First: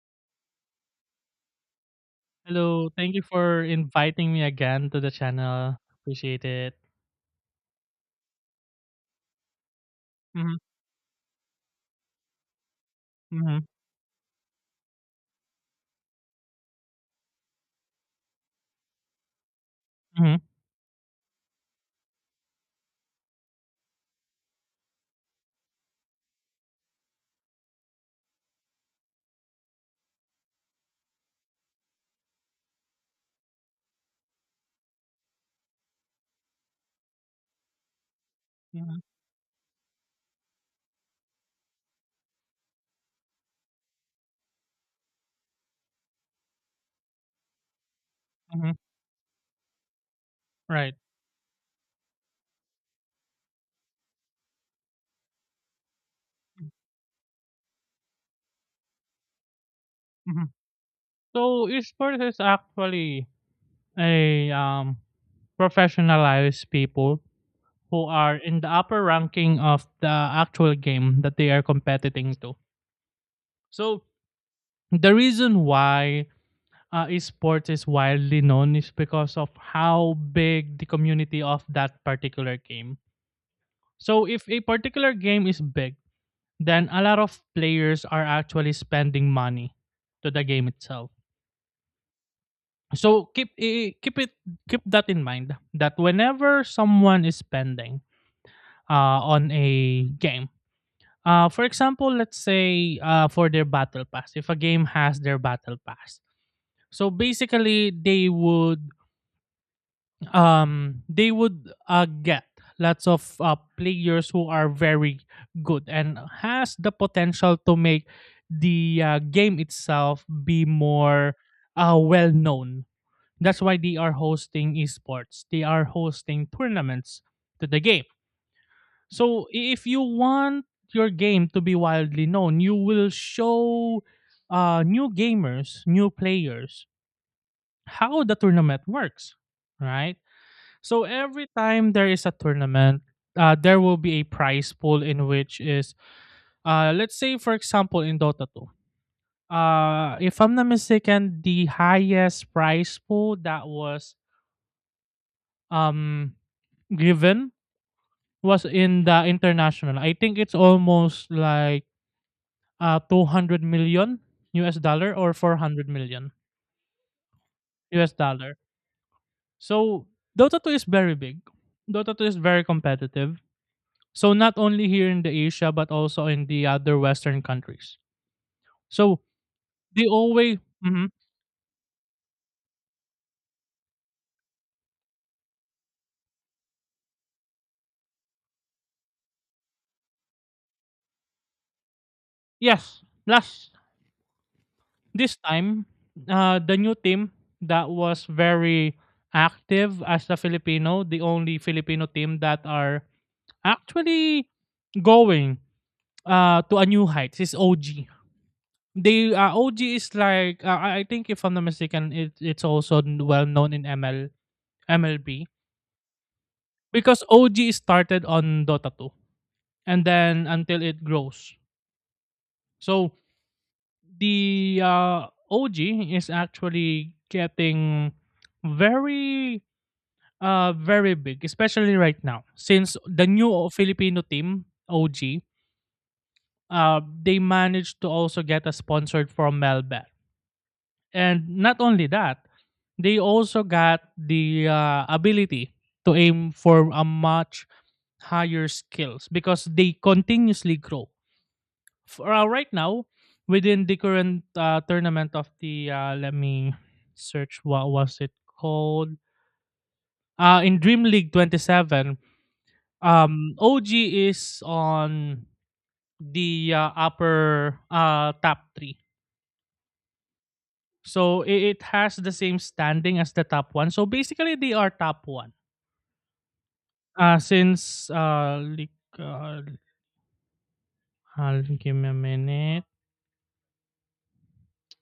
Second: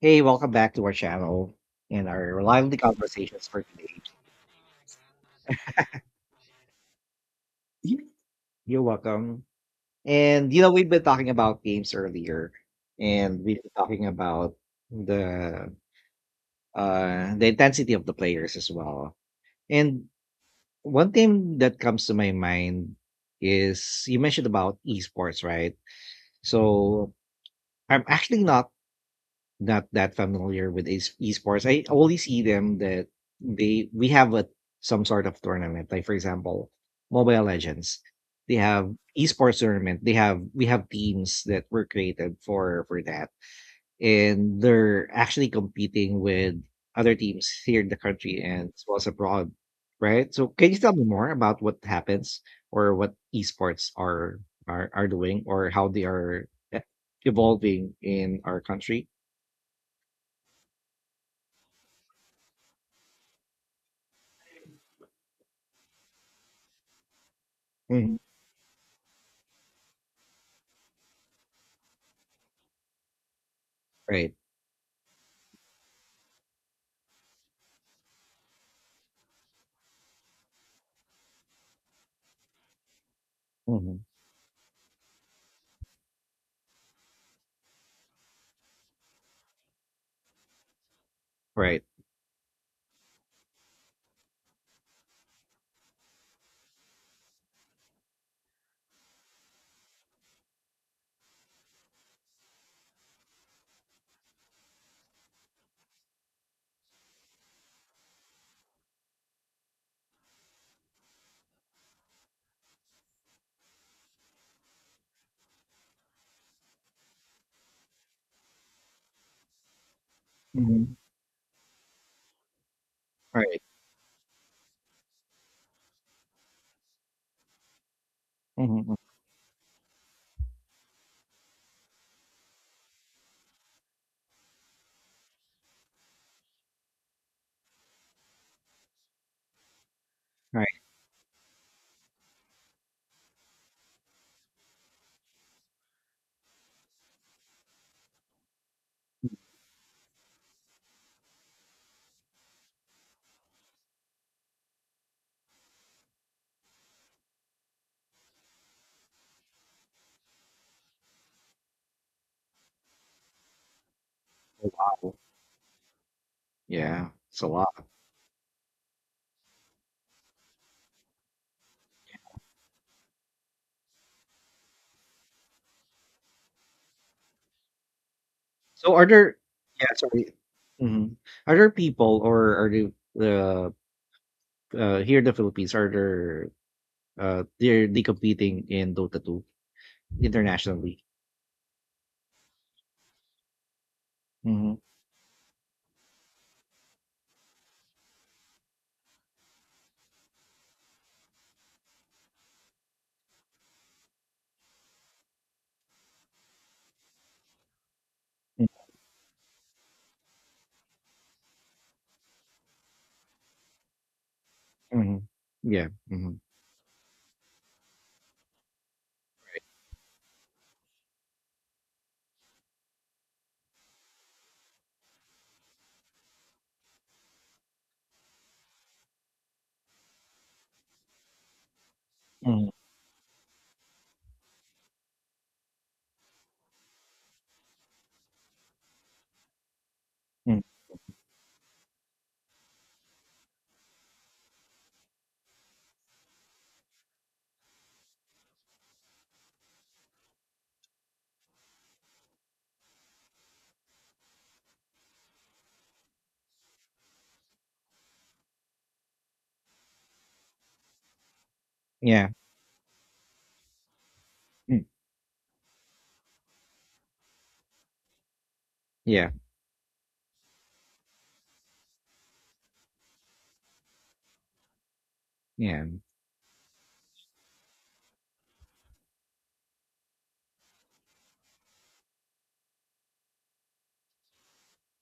Hey, welcome back to our channel and our lively Hello, thank you conversations for for today. inviting me again to the channel. Appreciate it. Yeah. You're welcome. And Mhm, you know, we've been talking about games earlier, and we've mhm, been talking about the the intensity of the players as well. And mhm, one thing that comes to my mind is you mentioned about esports, right? So I'm actually not that familiar with esports. I only see them that they we have a some sort of tournament. Like, for example, Mobile Legends. They have mhm, esports tournament. They have We have teams that were created for that, and they're actually competing with other teams here in the country and mhm, as well as abroad, right? So can you tell right. me more about what happens or what esports are are doing or how they are evolving in our country? Mhm. So esports is actually a professionalized people who Mhm. are in the upper ranking of the actual game that they are competing to. So Right. the reason why esports is widely known is because of how big the community of that particular game. Mhm. So if a particular game is big then a lot of players are actually spending money to the game itself. Right. So keep I- keep it keep that in mind that whenever someone is spending on a game, for example, let's say for their battle pass, if a game has their battle pass, so basically they would get lots of players who are very good and has the potential to make the game itself be Mhm. more well known. Right. That's why they are hosting esports, they are hosting tournaments to the game. Mhm. So if you want your game to be widely known you will show new gamers, new players how the tournament works, right? Right. So every time there is a tournament, there will be a prize pool in which is, let's say for example in Dota 2. If I'm not mistaken, the highest prize pool that was um given was in the international. I think it's almost like 200 million Oh, US wow. dollar or 400 million Yeah, it's a lot. US dollar. So Dota 2 is very big. Dota 2 is very competitive. So not only here in the Asia, but also in the other Western countries. So are So there yeah, they sorry. always. Mhm. Mhm. Are there people or are you here in the Philippines, are there, they competing in Dota 2 internationally? Yes. Plus, Mhm. this time, the new team that was very active as a Filipino, the only Filipino team that are actually going to a new heights is OG. Mm, They OG is like I think if I'm not mistaken, it's also well known in ML mhm. MLB Yeah, mhm. because OG started on Dota 2 and then until it grows. So the OG is actually getting very, very big, especially right now. Mhm. Since the new Filipino team, OG, they managed to also get a sponsored from Melbet. Mm. And not only that, they also got the ability to aim for a much higher skills because they continuously grow. For right now within the current tournament of the let me search what was it called, in Dream League 27, Yeah. OG is Mm. on the upper top three. Yeah, So it has the same standing as the top one, so basically they are top one, yeah. Since, uh like, give me a minute.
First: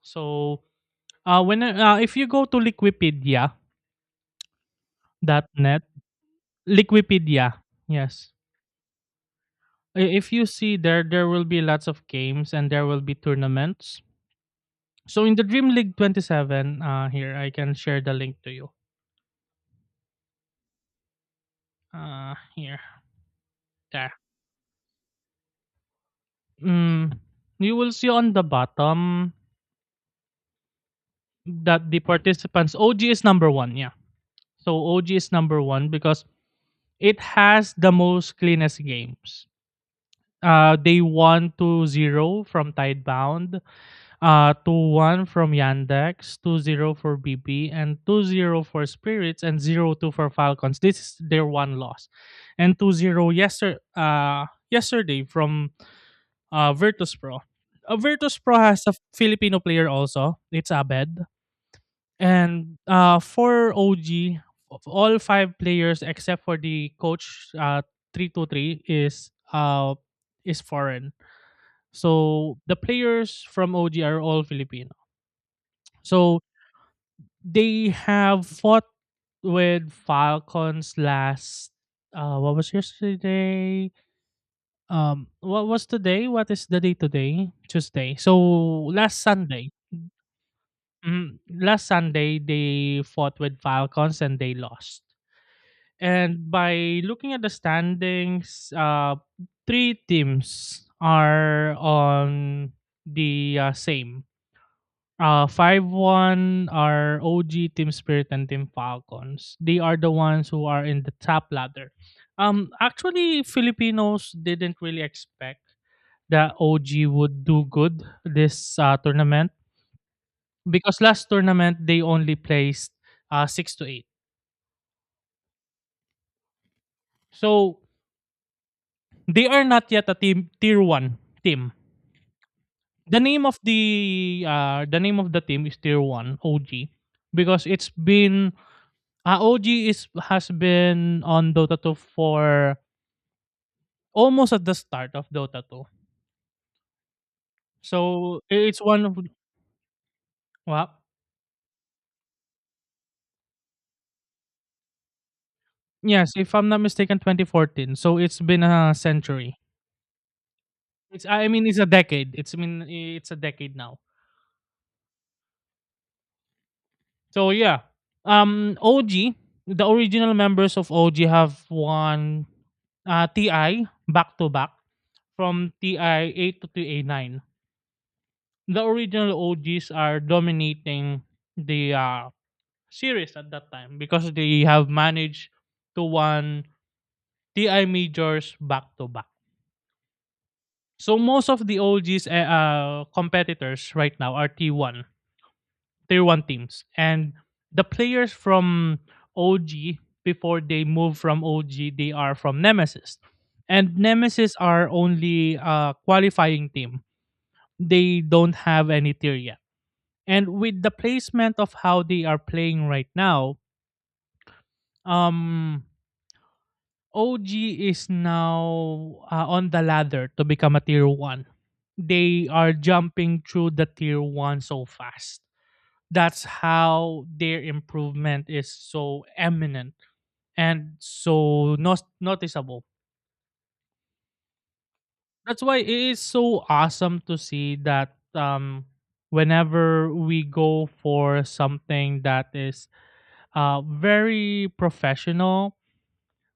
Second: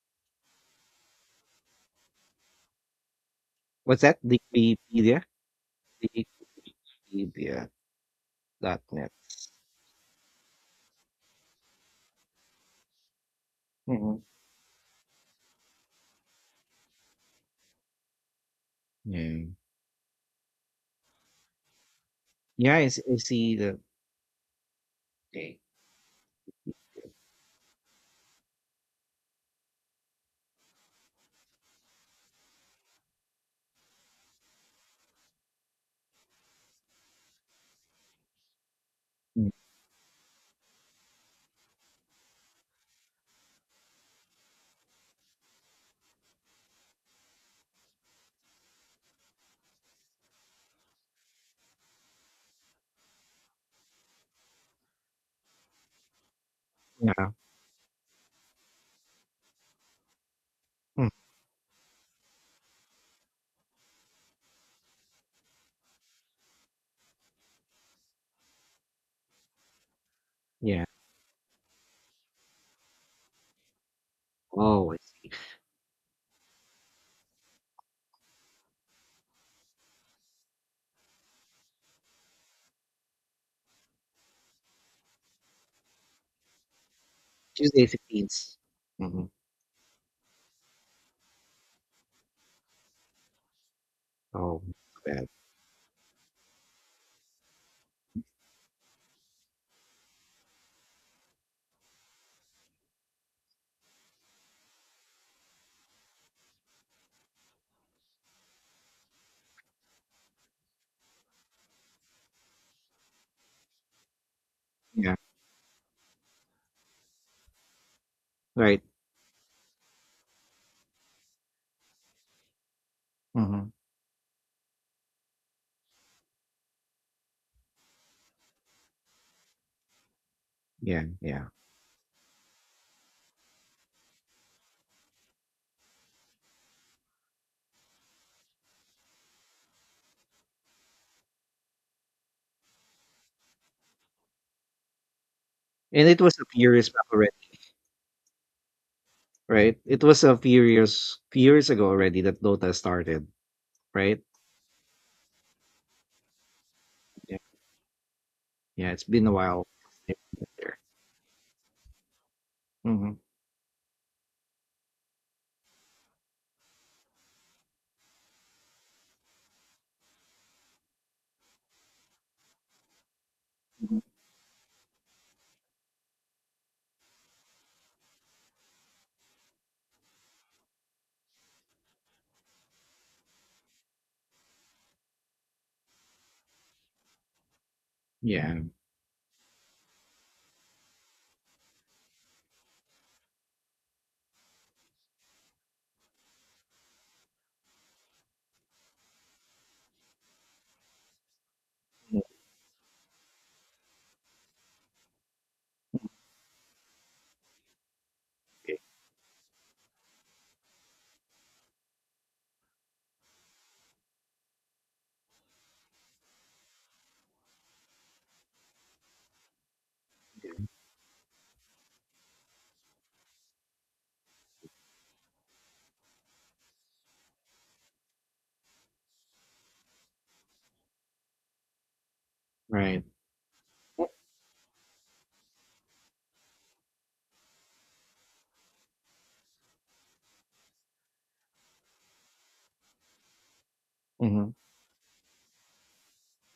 So if you go to Liquipedia What's that? Wikipedia? dot net. Liquipedia. Wikipedia Yes. dot net. If you see there, there will be lots of games and there will be tournaments. Mhm. So in the Dream League 27, here I can share the link to you. Yeah. Yeah, Here, I s- I see the there. Okay. Mm, you will see on the bottom that the participants OG is number one. Yeah. So OG is number one because it has the most cleanest games. Mm. They won 2-0 from Tidebound. 2-1 from Yandex, 2-0 0 for BB, and 2-0 for Spirits, and 0-2 for Falcons. This is their one loss. And 2-0 0 yesterday from Virtus Yeah. Pro. Virtus Pro has a Filipino player also. It's Hmm, Abed. And for OG, of all five players except for the coach, 323 is yeah. foreign. So the players from OG are all Filipino. Oh, I see. So they have fought with Falcons last. What was yesterday? What was today? What is the day today? Tuesday Tuesday. So 16th. last Mhm. Sunday, last Sunday they fought with Falcons and they Oh, lost. bad. And by looking at the standings, three teams are on the same. 5-1 are OG, Team Spirit and Team Falcons. They are the ones who are in the top ladder. Actually, Filipinos didn't really Yeah, expect that OG would do good this right. Tournament because last tournament they only placed Mhm. 6 to 8. So they are not yet a team tier Yeah, 1 yeah. team. The name of the team is tier 1 OG because it's been. OG is has been on Dota 2 for almost at the start of Dota 2. And it was a few years back already, So I- it's one of right? It was a well, few years ago already that Dota started, right? yes, if I'm not mistaken, Yeah. 2014. So it's been Yeah, a it's been a century. while. Yep. It's, I mean, it's a decade. It's, I mean, Mhm. it's a decade now. So yeah, OG, the original members of OG have won TI Mhm. back to back from TI 8 to TI 9. The original OGs are dominating the series at that time because they have managed to won TI Yeah. majors back to back. So most of the OG's competitors right now are T1, Tier 1 teams. And the players from OG before they move from OG, they are from Nemesis. And Nemesis are only a qualifying team. They don't Okay. have any tier yet. And with the placement of how they are playing right now, um OG is now on the ladder to become a tier 1. They are jumping through the tier 1 so fast. That's how their improvement is so eminent and so noticeable. Right. That's why it is so awesome to see that whenever we go for something that is Mhm. very professional,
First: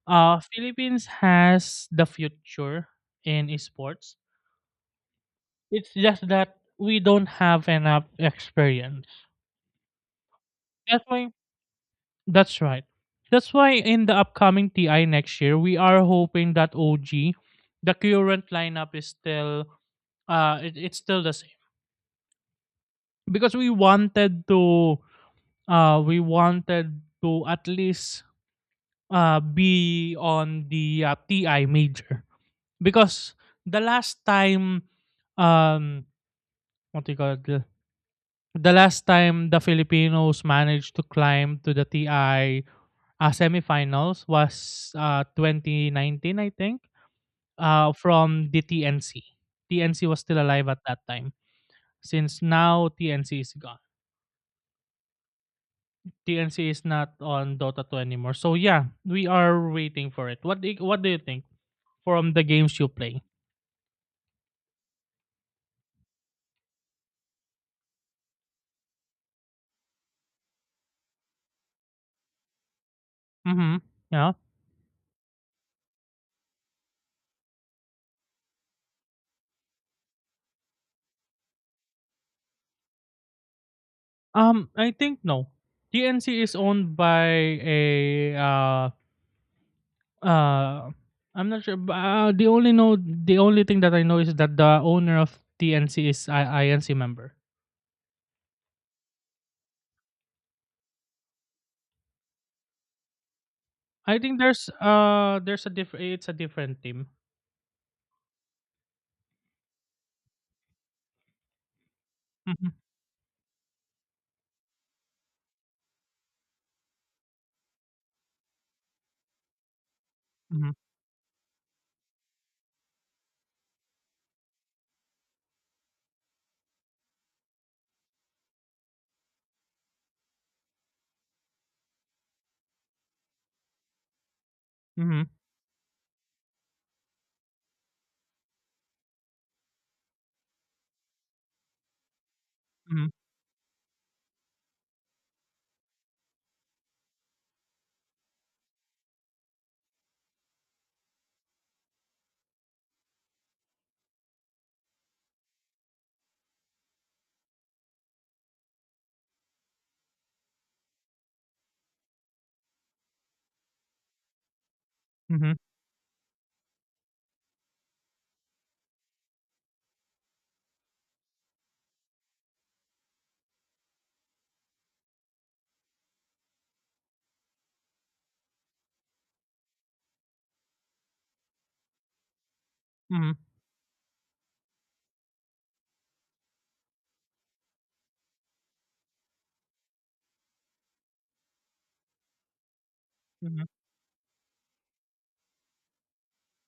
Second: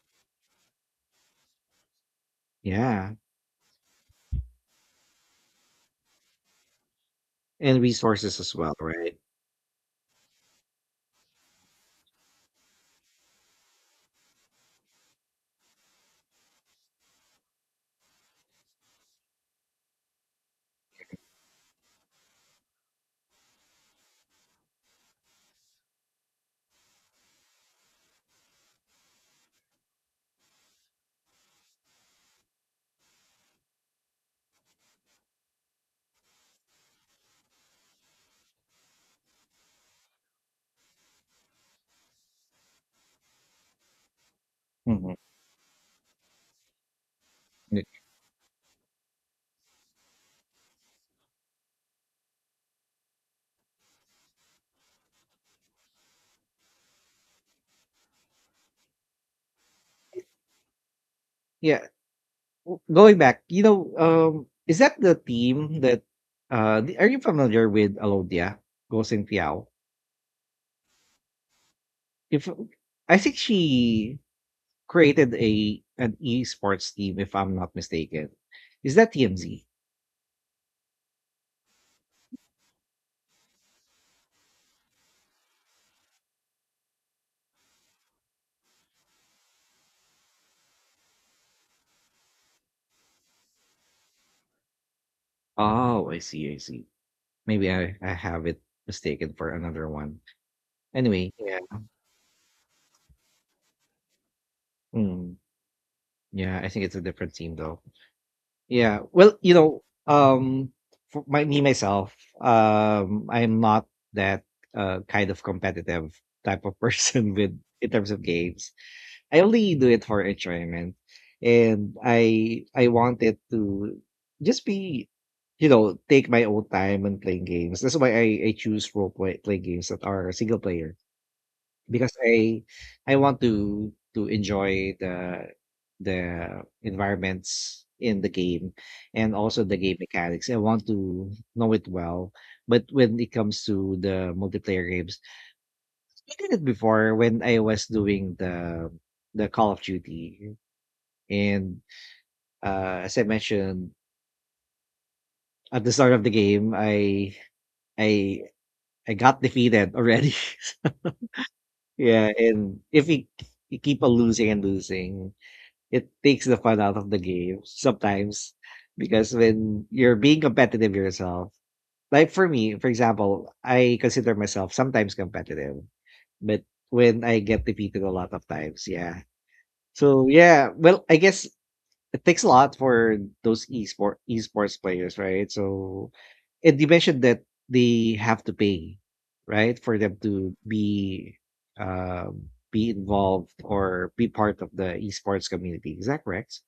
Philippines has the future Yeah. in esports. It's just that we don't have And enough resources as well, experience. right? That's why that's right. That's why in the upcoming TI next year, we are hoping that OG, the current lineup is still it's still the same. Because we wanted to, at least be on the TI major. Because the last time, um what do you call it? The last time the Filipinos managed to climb to the TI semifinals was Mhm. 2019, I think, from the TNC. TNC was still alive at that time. Since now TNC is gone, TNC is not on Dota 2 anymore. So yeah, we are waiting for it. What do you think Yeah, from the games you Going play? back, you know, is that the team that are you familiar with Alodia Gosen Piao? If I think Mm-hmm. she Yeah. created a an esports team, if I'm not mistaken. Is that TMZ? I think no. TNC is owned by a Uh, I'm not sure. But, the only thing that I know is that the owner of TNC Oh, I is see, I see. INC member. Maybe I have it mistaken for another one. Anyway, yeah. I think mm, there's a different it's a yeah, I different think it's a team. different team though. Yeah. Well, you know, for my, me myself, Mhm, I'm not that kind of competitive type of person with in terms of games. I only do it for mhm, enjoyment, and I wanted to just be, you know, take my own time and playing games. That's why I choose role play play games that are single player because I want to enjoy mhm, the environments in the game and also the game mechanics. I want to know it well. But mhm, when it comes to the multiplayer games, I did it before when I was doing the Call of Duty. And as I mentioned at the start of the game, I I got defeated already. Yeah, and if you, you keep on losing and losing, mhm, it takes the fun out of the game sometimes because when you're being competitive yourself, like for me, for example, I consider myself sometimes competitive, but when I get defeated a lot of times, yeah. So yeah, well, I guess it takes a lot for mhm, those esports players, right? So and you mentioned that they have to pay, right, for them to be involved mhm, or be part of the esports community. Is that correct?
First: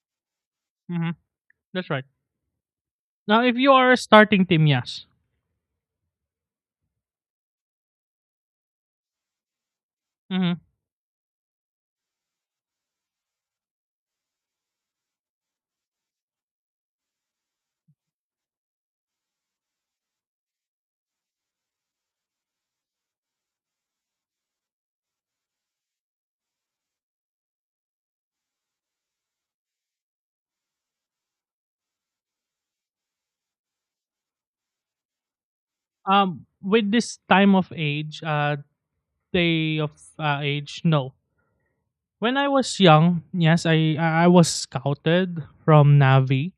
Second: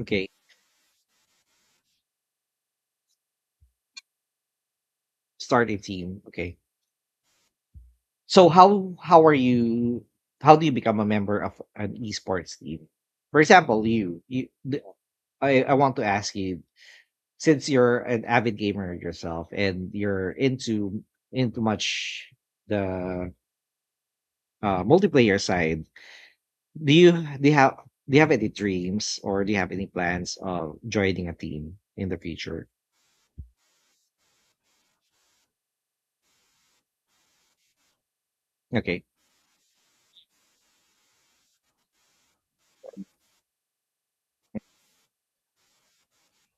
Okay. mhm. That's right. Now, if you are a starting team, yes. Start a team, okay. So how are you how hmm do you become a member of an esports team? For example, I want to ask you since you're an avid gamer yourself and you're into much the multiplayer side, do you do you have any dreams or do you have any plans of joining a team in the future? With this time of age, Okay, day of age, no. When I was young, yes, I was scouted from Navi.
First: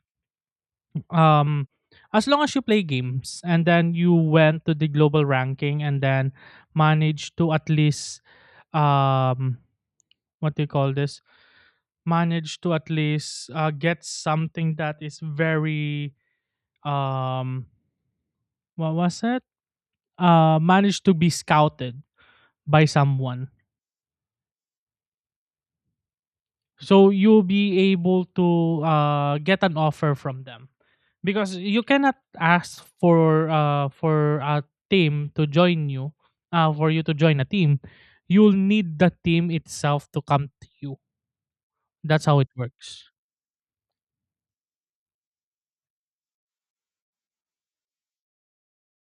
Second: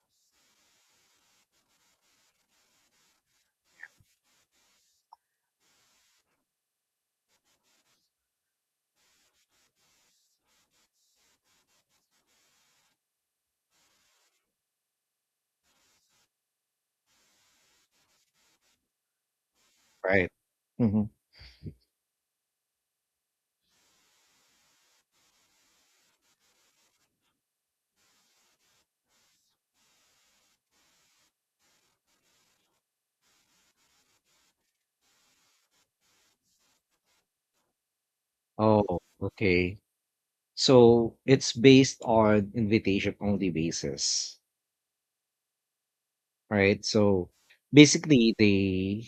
um as long as you play games and then you went to the global ranking and then managed to at least, um what do you call this, managed to at least get something that is very, um what was it, right. Hmm. managed to be scouted by someone. So you'll be able to get an offer from them because you cannot ask for a team to join you, for you to join a team. You'll need Oh, the team okay. itself to come to you. So it's based That's how it on works. invitation only basis, right? So basically they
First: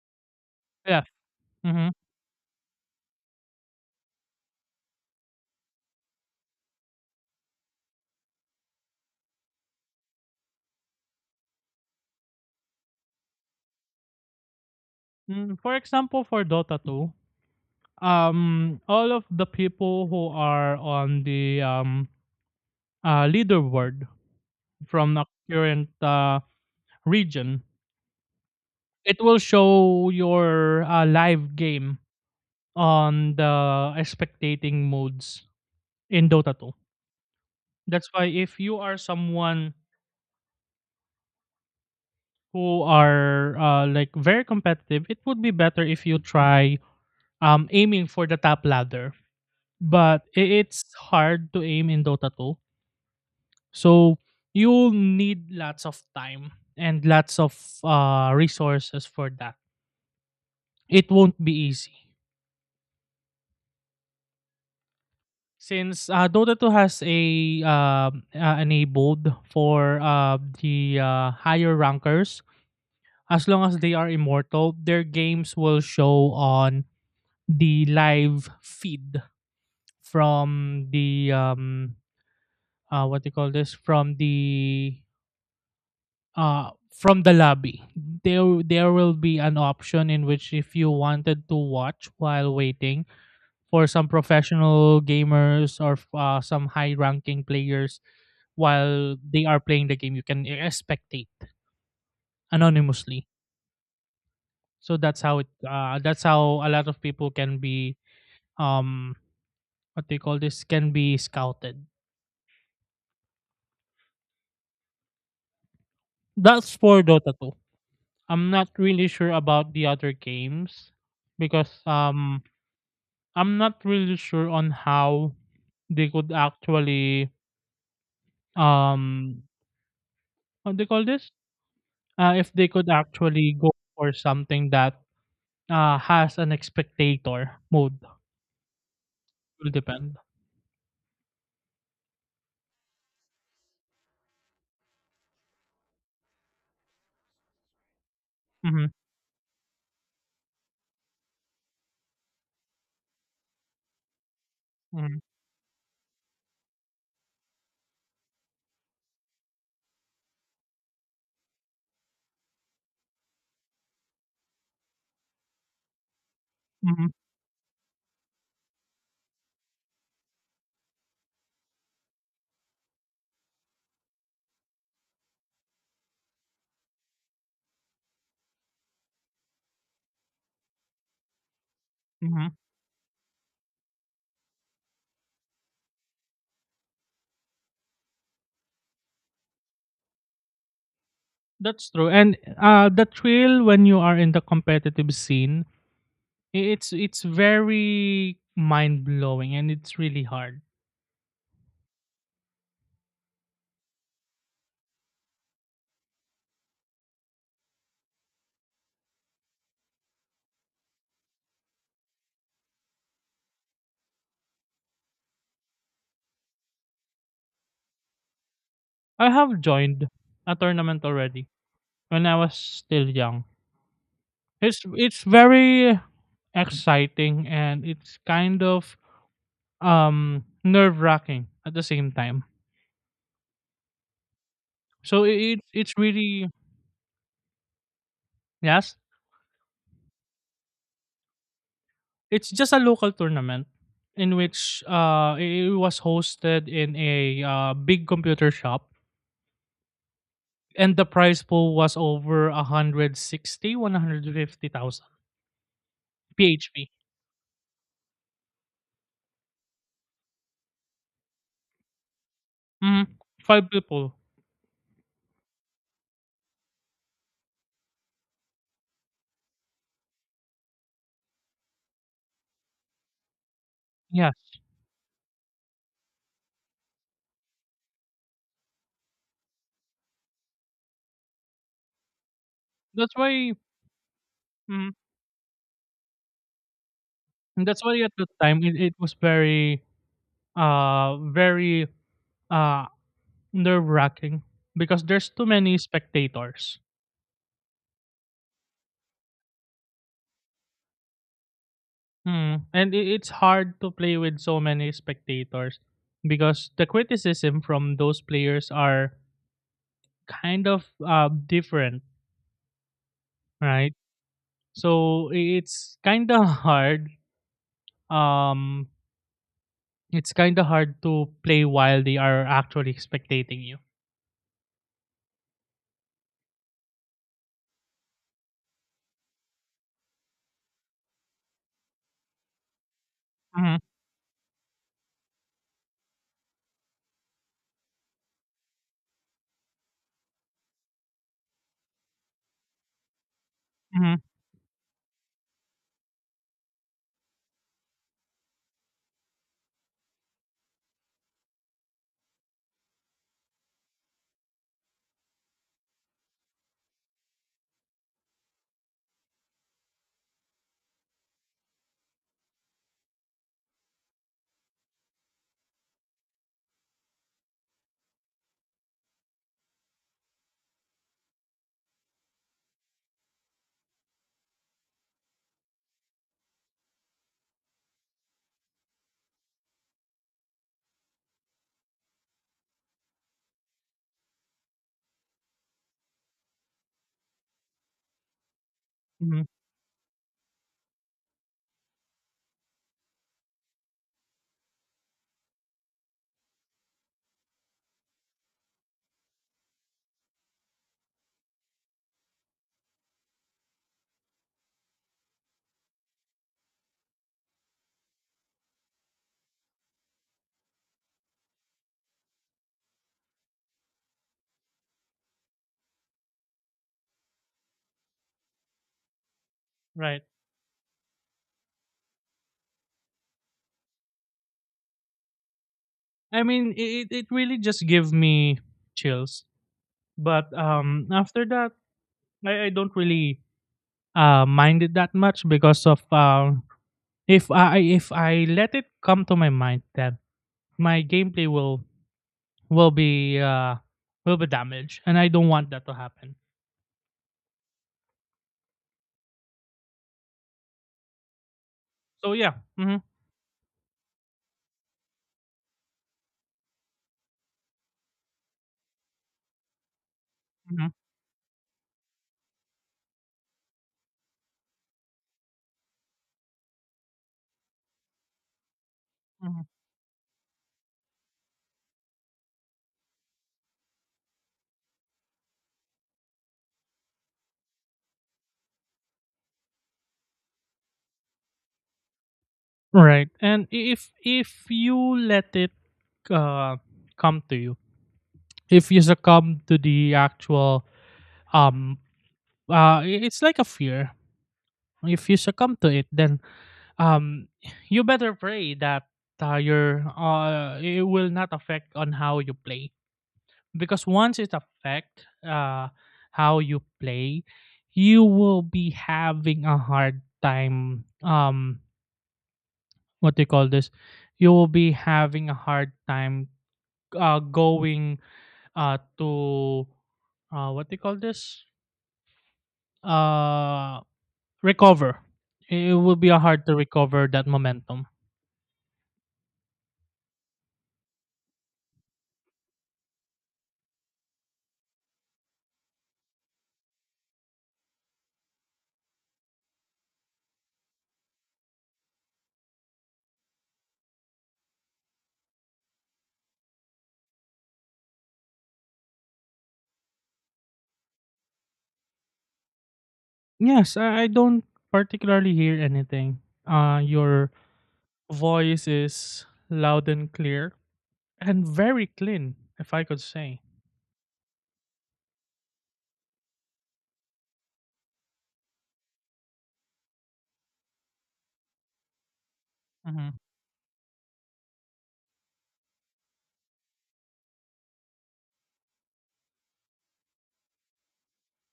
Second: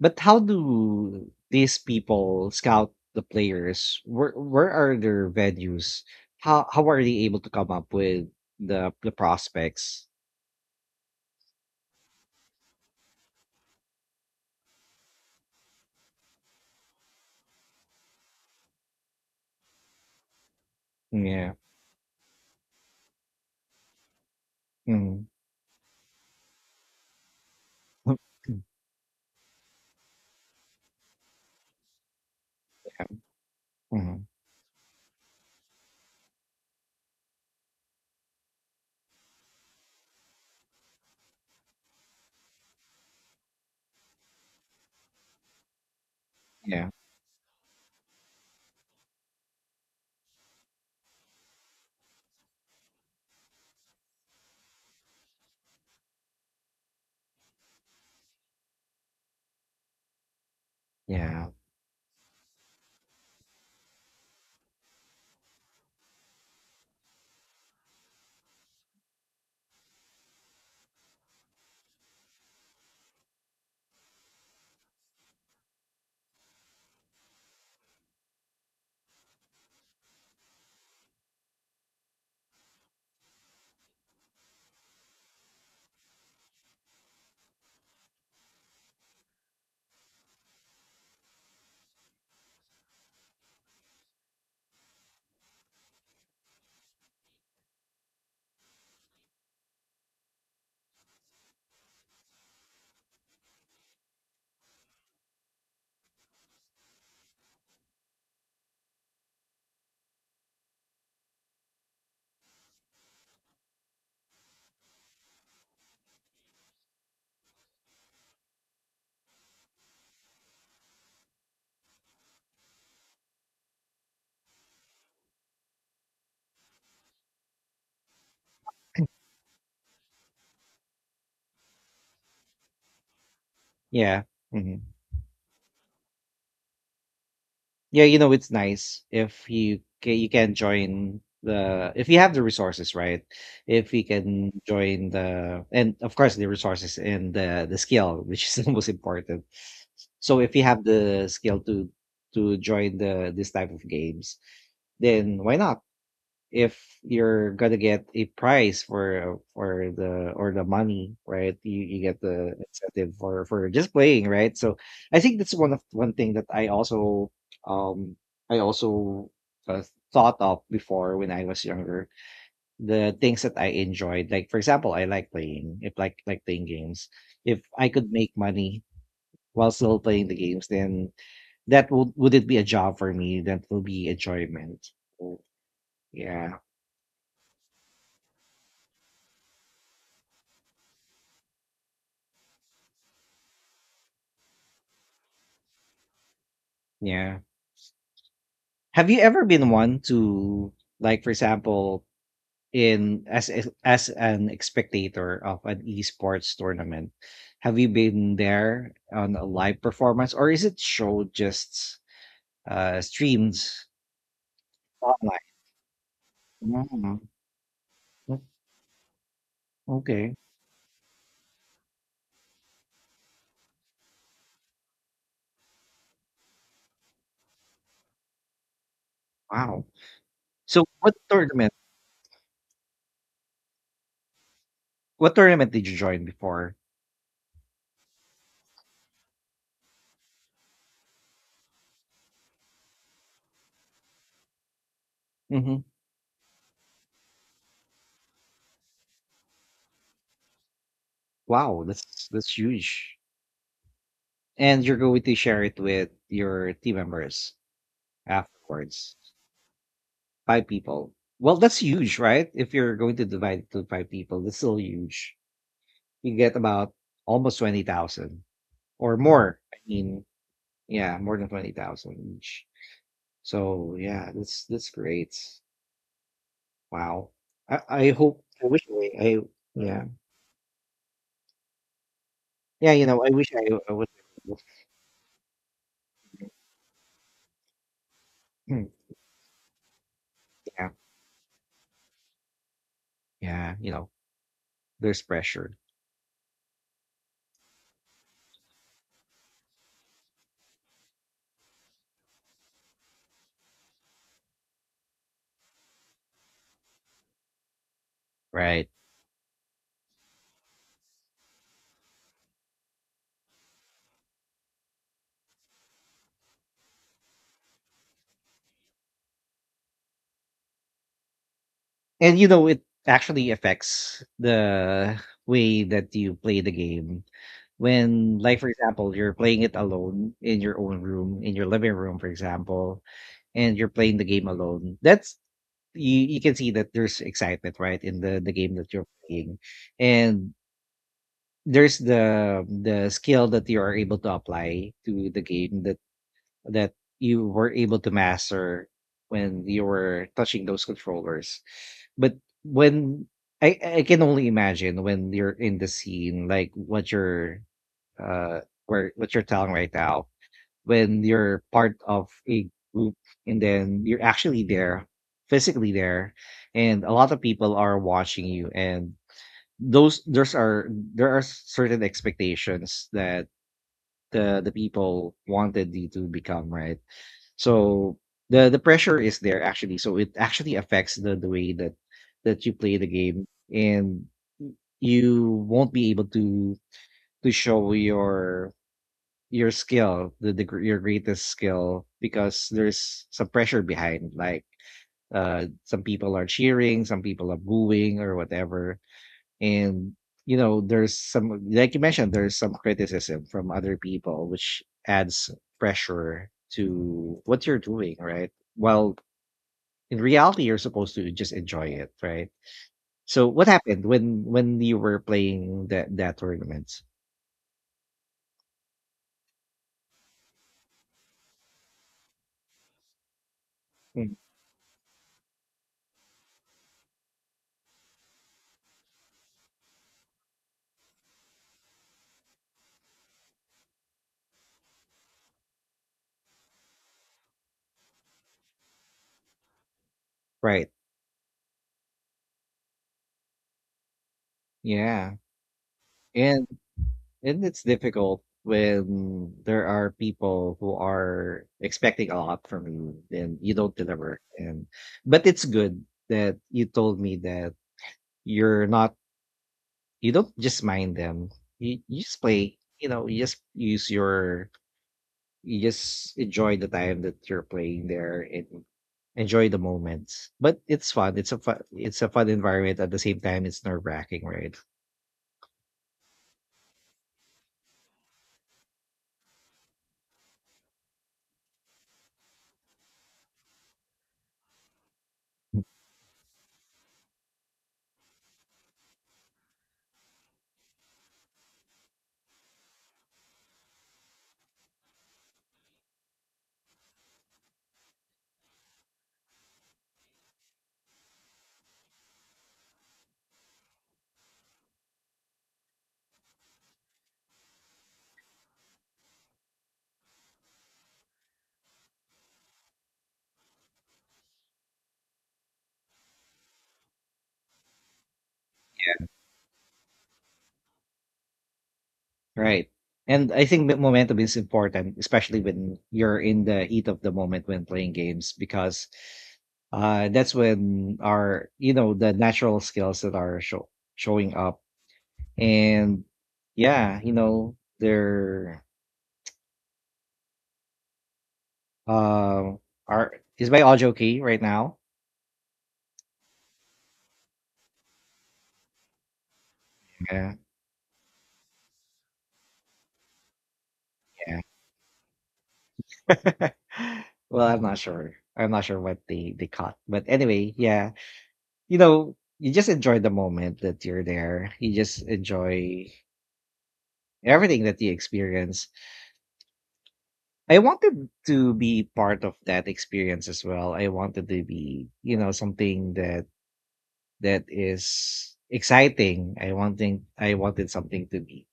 but how Yeah. do these Mm-hmm. people scout the players? Where are their venues? How are they able to come up with the prospects? For example, for Dota 2, all of the people who are on Yeah. the leaderboard from a Mm. current region, it will show your live game on the Mhm. spectating modes in Dota 2. That's why if you are someone who are like very competitive, it would be better if you try, Yeah. Aiming for the top ladder. But it's hard to aim in Dota 2. So you'll need lots of time and lots of resources for that. It won't Yeah. be easy. Since Dota 2 has a, enabled for the higher rankers, as long as they are immortal, their games will show on the live feed from the, what do you call this, from the uh, lobby. There will be an option in which if you wanted to watch while waiting for some professional gamers or some high ranking players while they are playing the game you can spectate anonymously. So that's how a lot of people can be, um what do you call this, can be scouted. That's for Dota 2. I'm not really sure about the other games because, I'm not really sure on how they could actually, um what do you call this, if they could actually go for Yeah. something Hmm. that has an expectator mode, Yeah, you know, it's nice if will depend. you can join the if you have the resources, right? If you can join the and of course the resources and the skill, which is the Mm-hmm. most important. So if you have the skill to join the this type of games, Mm-hmm. then why not? If you're gonna get a prize for the money, right? You get the incentive for just playing, right? So I think that's one thing that Mm-hmm. Um I also uh, thought of before when I was younger. The things that I enjoyed, like, for example, I like playing. If like playing games, if I could make money while still playing the games, then that would it hmm be a job for me? That will be enjoyment. So, yeah, That's true. And the thrill when you are in the competitive scene, it's yeah. very Have you ever mind-blowing been and it's one really hard. to, like, for example, in as an spectator of an esports tournament, have you been there on a live performance or is it show just streams online? Mm, o- I have joined okay. a tournament already when I was still young. It's very exciting, and it's kind of Wow. So nerve-wracking at the same time. So I- what tournament did it's you join really before? yes. It's just a local tournament in which it Hmm. was hosted in a big computer shop, and the prize pool Wow, was over that's huge. 160, And you're 150,000 going to share it with your PHP. team members afterwards. 5 people. Well, that's huge, right? If you're Mhm. going to divide it Five to 5 people. people, that's still huge. You get about almost 20,000 or more. I mean, yeah, more than 20,000 each. So, yeah, Yes, that's great. Wow. I hope I wish I Yeah. Yeah, you that's know, I wish why. I was. mm, That's why at the time it, Hmm. it was very, Yeah. Very uh Yeah, nerve you know, wracking because there's there's too pressure, many spectators. Hmm. And it's hard to play with so many spectators because the criticism from those players right? are kind of different, right? So it's kind of hard. Um, it's kind of hard to play while they And are you know, it actually actually spectating you. affects the way that you play the game when, like, for example, you're playing it alone in your own room in your living room for example, Hmm. and you're playing the game alone, that's you, you can see that there's excitement right in the game that you're playing, and there's the skill that you are Hmm. able to apply to the game that you were able to master when you were touching those controllers. But when I can only imagine when you're in the scene, like what you're uh where what you're telling right now, when you're part of a group and then you're actually there, physically there, and a lot of people are watching you, and those there's are there are certain expectations that the people wanted you to become, right? So the pressure is there actually, so it actually affects the way that you play the game, and you won't be able to show Hmm. your skill, your greatest skill, because there's some pressure behind. Like, some people are cheering, some people are booing, or whatever. And, you know, there's some, like you mentioned, there's some criticism from other people, which adds pressure to what you're doing, right? While in reality, you're supposed to just enjoy it, right? So what happened when you were playing that tournament? Right. Mm. I mean, it it really just give me chills. But after that, I don't really mind it that much because of if I let it come to my mind that Right. my gameplay will will be uh will be damaged, and I Yeah. don't want that to happen. And And it's difficult when there are people who are expecting So a yeah. lot from Hmm. you and you don't deliver. And but it's good that you told me that you're not you don't just Hmm. mind them. You just play, you know, you just use your you just enjoy the time that you're playing there and Hmm. enjoy the moments. But it's fun. It's a fun it's a fun environment at the same time it's nerve wracking, right? Right. And if you let it uh come to you, if you succumb to the actual um it's like a fear. If you succumb to it, then um you better pray that your it will not affect on how you play, because once it affect how you play, you will be having a hard time what do you call this you will be having a hard time going to what do you call this Right. And I think that uh momentum is important, recover. especially It when will be a you're in hard to the heat of recover the that moment when momentum. playing games, because that's when our, you know, the natural skills that are showing up. And yeah, you know, they're, um, are, is my audio key right now? Yeah. Yes, I Yeah. don't particularly hear anything, uh your Well, I'm not sure. I'm not voice sure what is they caught. loud But and anyway, clear, yeah, and you very know, clean, you just if I enjoy could the say. moment that you're there. You just enjoy everything that you experience. I wanted to be part of that Hmm. experience as well. I wanted to be, you know, something that is exciting. I wanted something to be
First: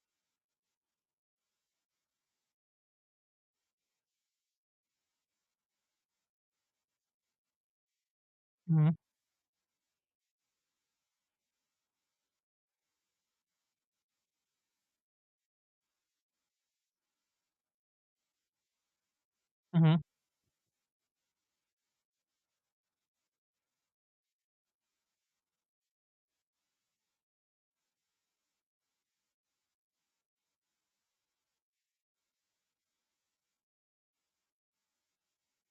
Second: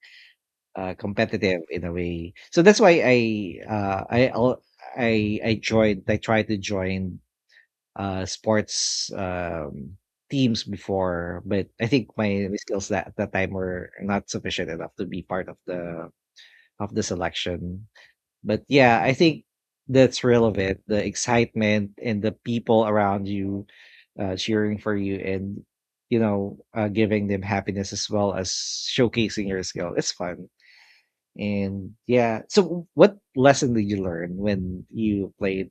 competitive in a way. So that's why I joined. I tried to join Hmm. sports teams before, but I think my skills that at that time were not sufficient enough to be part of the selection. But yeah, I think Hmm. that's relevant. The excitement and the people around you cheering for you, and you know, giving them happiness as well as showcasing your skill. It's fun. And yeah, so what lesson did you learn when you played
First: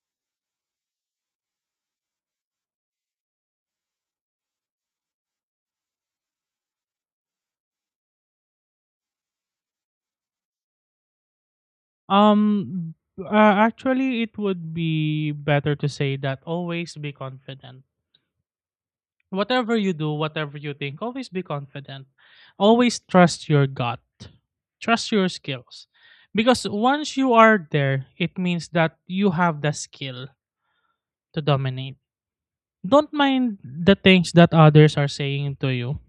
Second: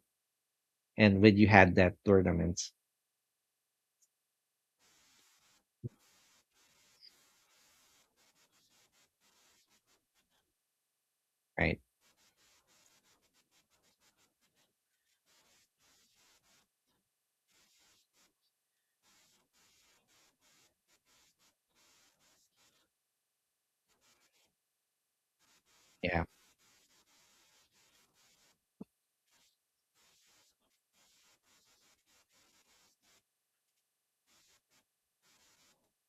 and when you had that tournament? Right. Actually, it would be better to say that always be confident. Whatever you do, whatever you think, always be confident. Always trust your gut. Trust your skills. Yeah. Because once you are there, it means that you have the skill to dominate. Don't mind the things that others are saying to you.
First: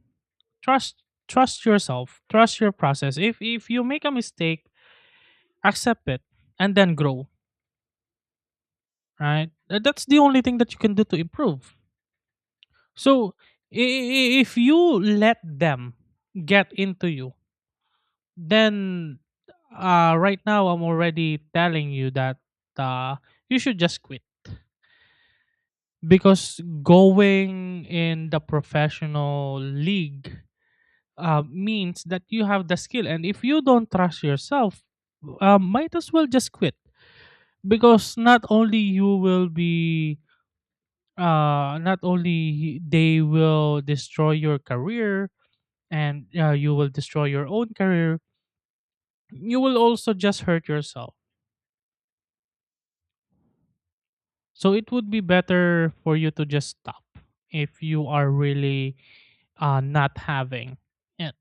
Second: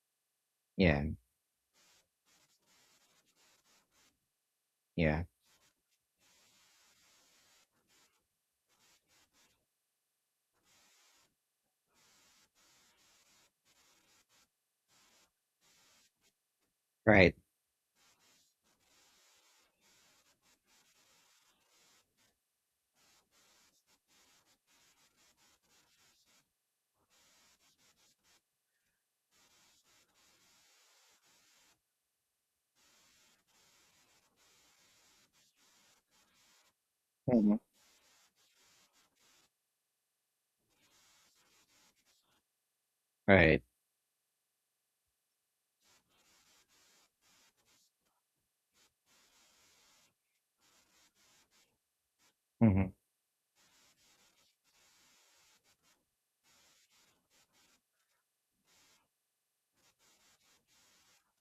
Trust Yeah. trust yourself. Trust your process. If you make a mistake, Yeah. accept it and then grow. Right. That's the only thing that you can do to improve. So if you let them get into you, Right. then right now I'm already telling you that uh you should just quit, because going in the professional league means that you have the skill, and if you don't trust yourself, might as well just quit. Mhm. Because not only you will be not only they Right. will destroy your career and you will destroy your own career, you will also just hurt yourself. Hmm. So it would be better for you to just stop if you are really not having it.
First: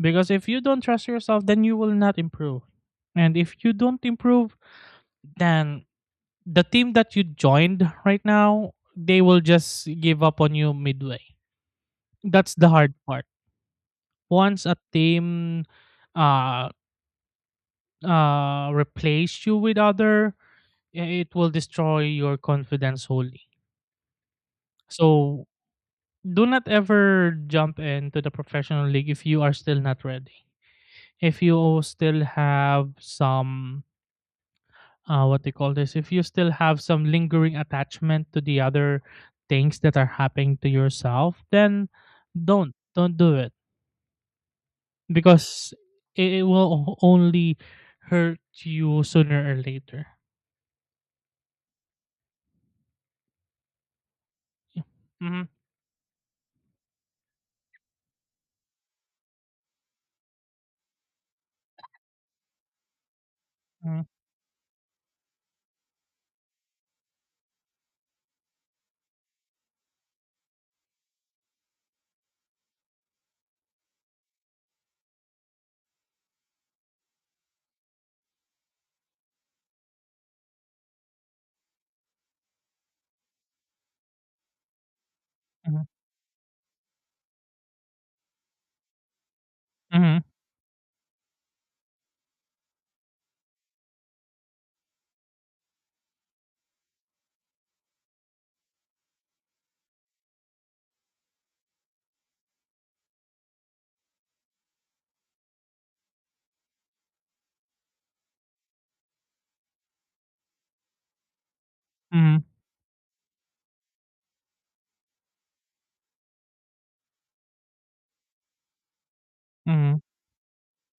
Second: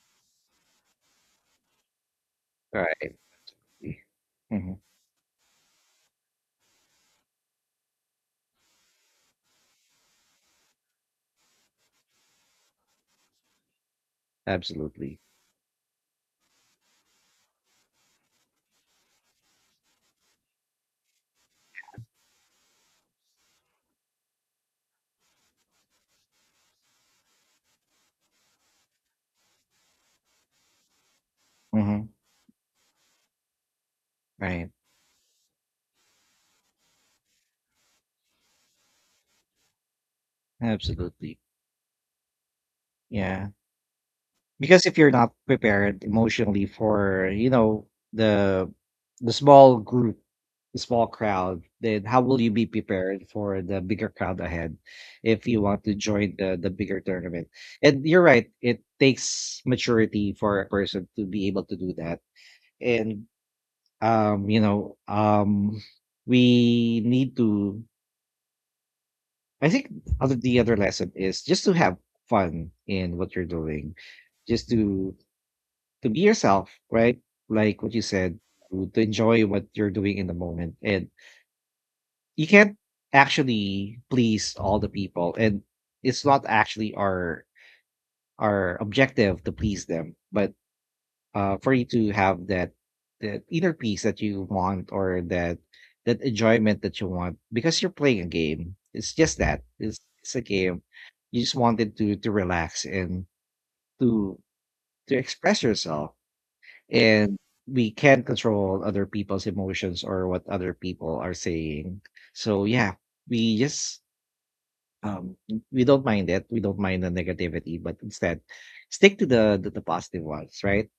Because if you don't trust yourself, then you will not improve. Right. And if you don't improve, Hmm. then the team that you joined right now, they will just give up on you midway. That's the hard part. Once a Absolutely. team uh replace you with other, it will destroy your confidence wholly. So do not ever jump into the professional league if you are still not ready, if you Hmm. still have some Right. What they call this if you still have some lingering attachment to the other things that are happening to Absolutely. yourself, then don't do Yeah. it. Because if you're not Because prepared it emotionally will for, you only know, hurt the you the sooner or small later. group, the small crowd, then how will you be prepared for the bigger crowd ahead if Hmm. you want to join the bigger tournament? And you're right, it takes maturity for a person to be able to do that. And Mm-hmm. um you know um we need to, I think, other the other lesson is just to have fun in what you're doing, just to be yourself, right? Like what you said, to enjoy what you're doing in the moment. And you can't actually please all the people. And Mm-hmm. it's not actually our objective to please them, Mm-hmm. but for you to have that that inner peace that you want, or that that enjoyment that you want because you're playing a game. It's just that it's a game. You just wanted to relax and to express yourself, and we can control other people's emotions or what other people are saying. So yeah, we just um we don't mind it, we don't mind the negativity, but instead stick to the Mm-hmm. positive ones, right?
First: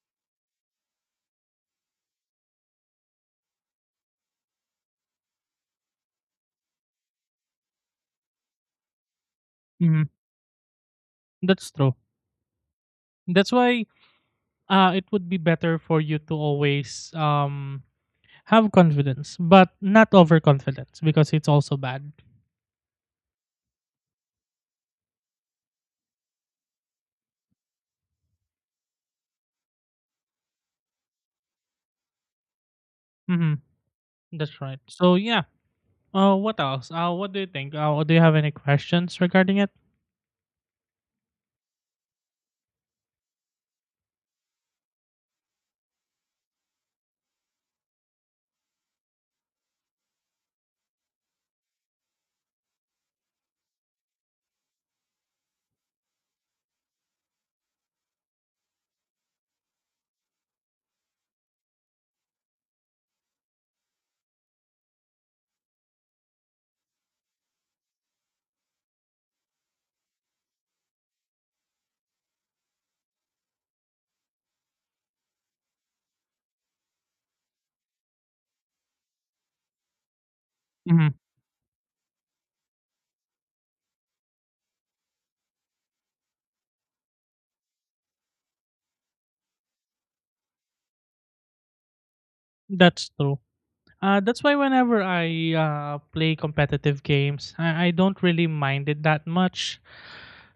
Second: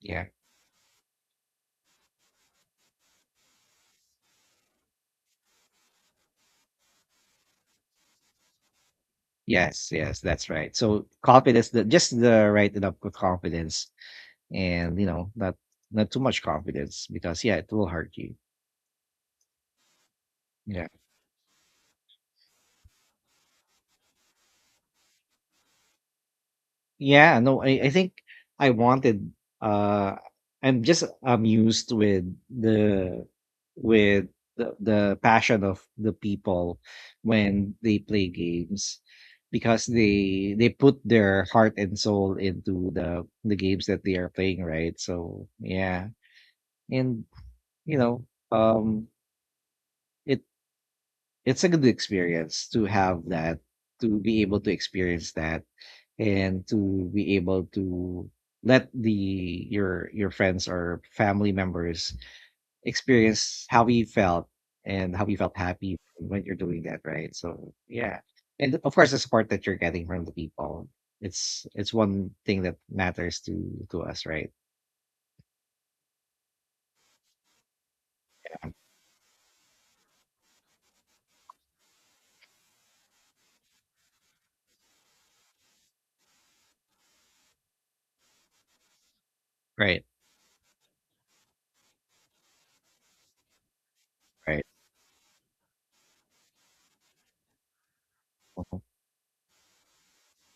Yeah, Mm-hmm. yes, that's right. So confidence, That's true. just the right enough of That's why confidence, and, it you would know, be not better for not you too to much confidence always because yeah it will hurt you. have confidence, but not Yeah. overconfidence because it's also bad. Yeah, no, I think I wanted uh I'm just amused with the Mm-hmm. with That's right. So the yeah. passion of the What people else? What do you when think? they Do you play have any games, questions regarding it? because they put their heart and soul into the games that they are playing, right? So yeah. And you know, um it it's a good experience to have that, to be able to experience that and to be able to let the your friends or family members experience how you felt and how you felt happy when you're doing that, right? So yeah, and of course the support that you're getting from the people, it's one thing that matters to us, right? Mm-hmm. Right. That's true. That's why Right. whenever I play competitive games, I don't really Mhm. mind it that much.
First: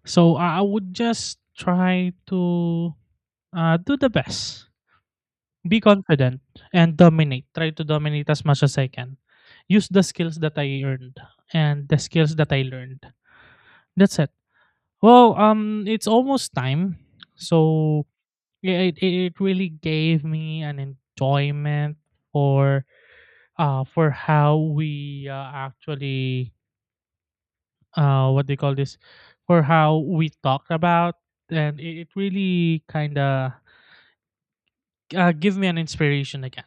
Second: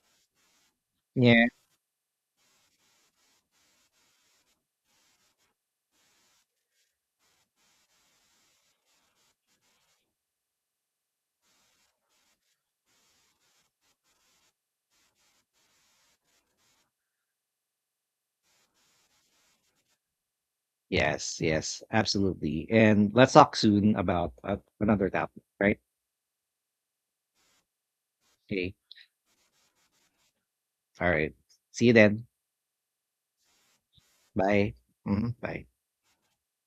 So I would just Yeah, try to do the best, be confident, and dominate. Try to dominate as much as I can. Use the skills that I earned and the skills that I learned. That's it. Well, it's almost time. So it really gave me an yes, enjoyment absolutely. for And let's talk soon for about how another we topic, right? actually what they Okay. call this for how we talk All about. right. And See you it then. really kind of Bye. Mhm. give Bye. me an inspiration again.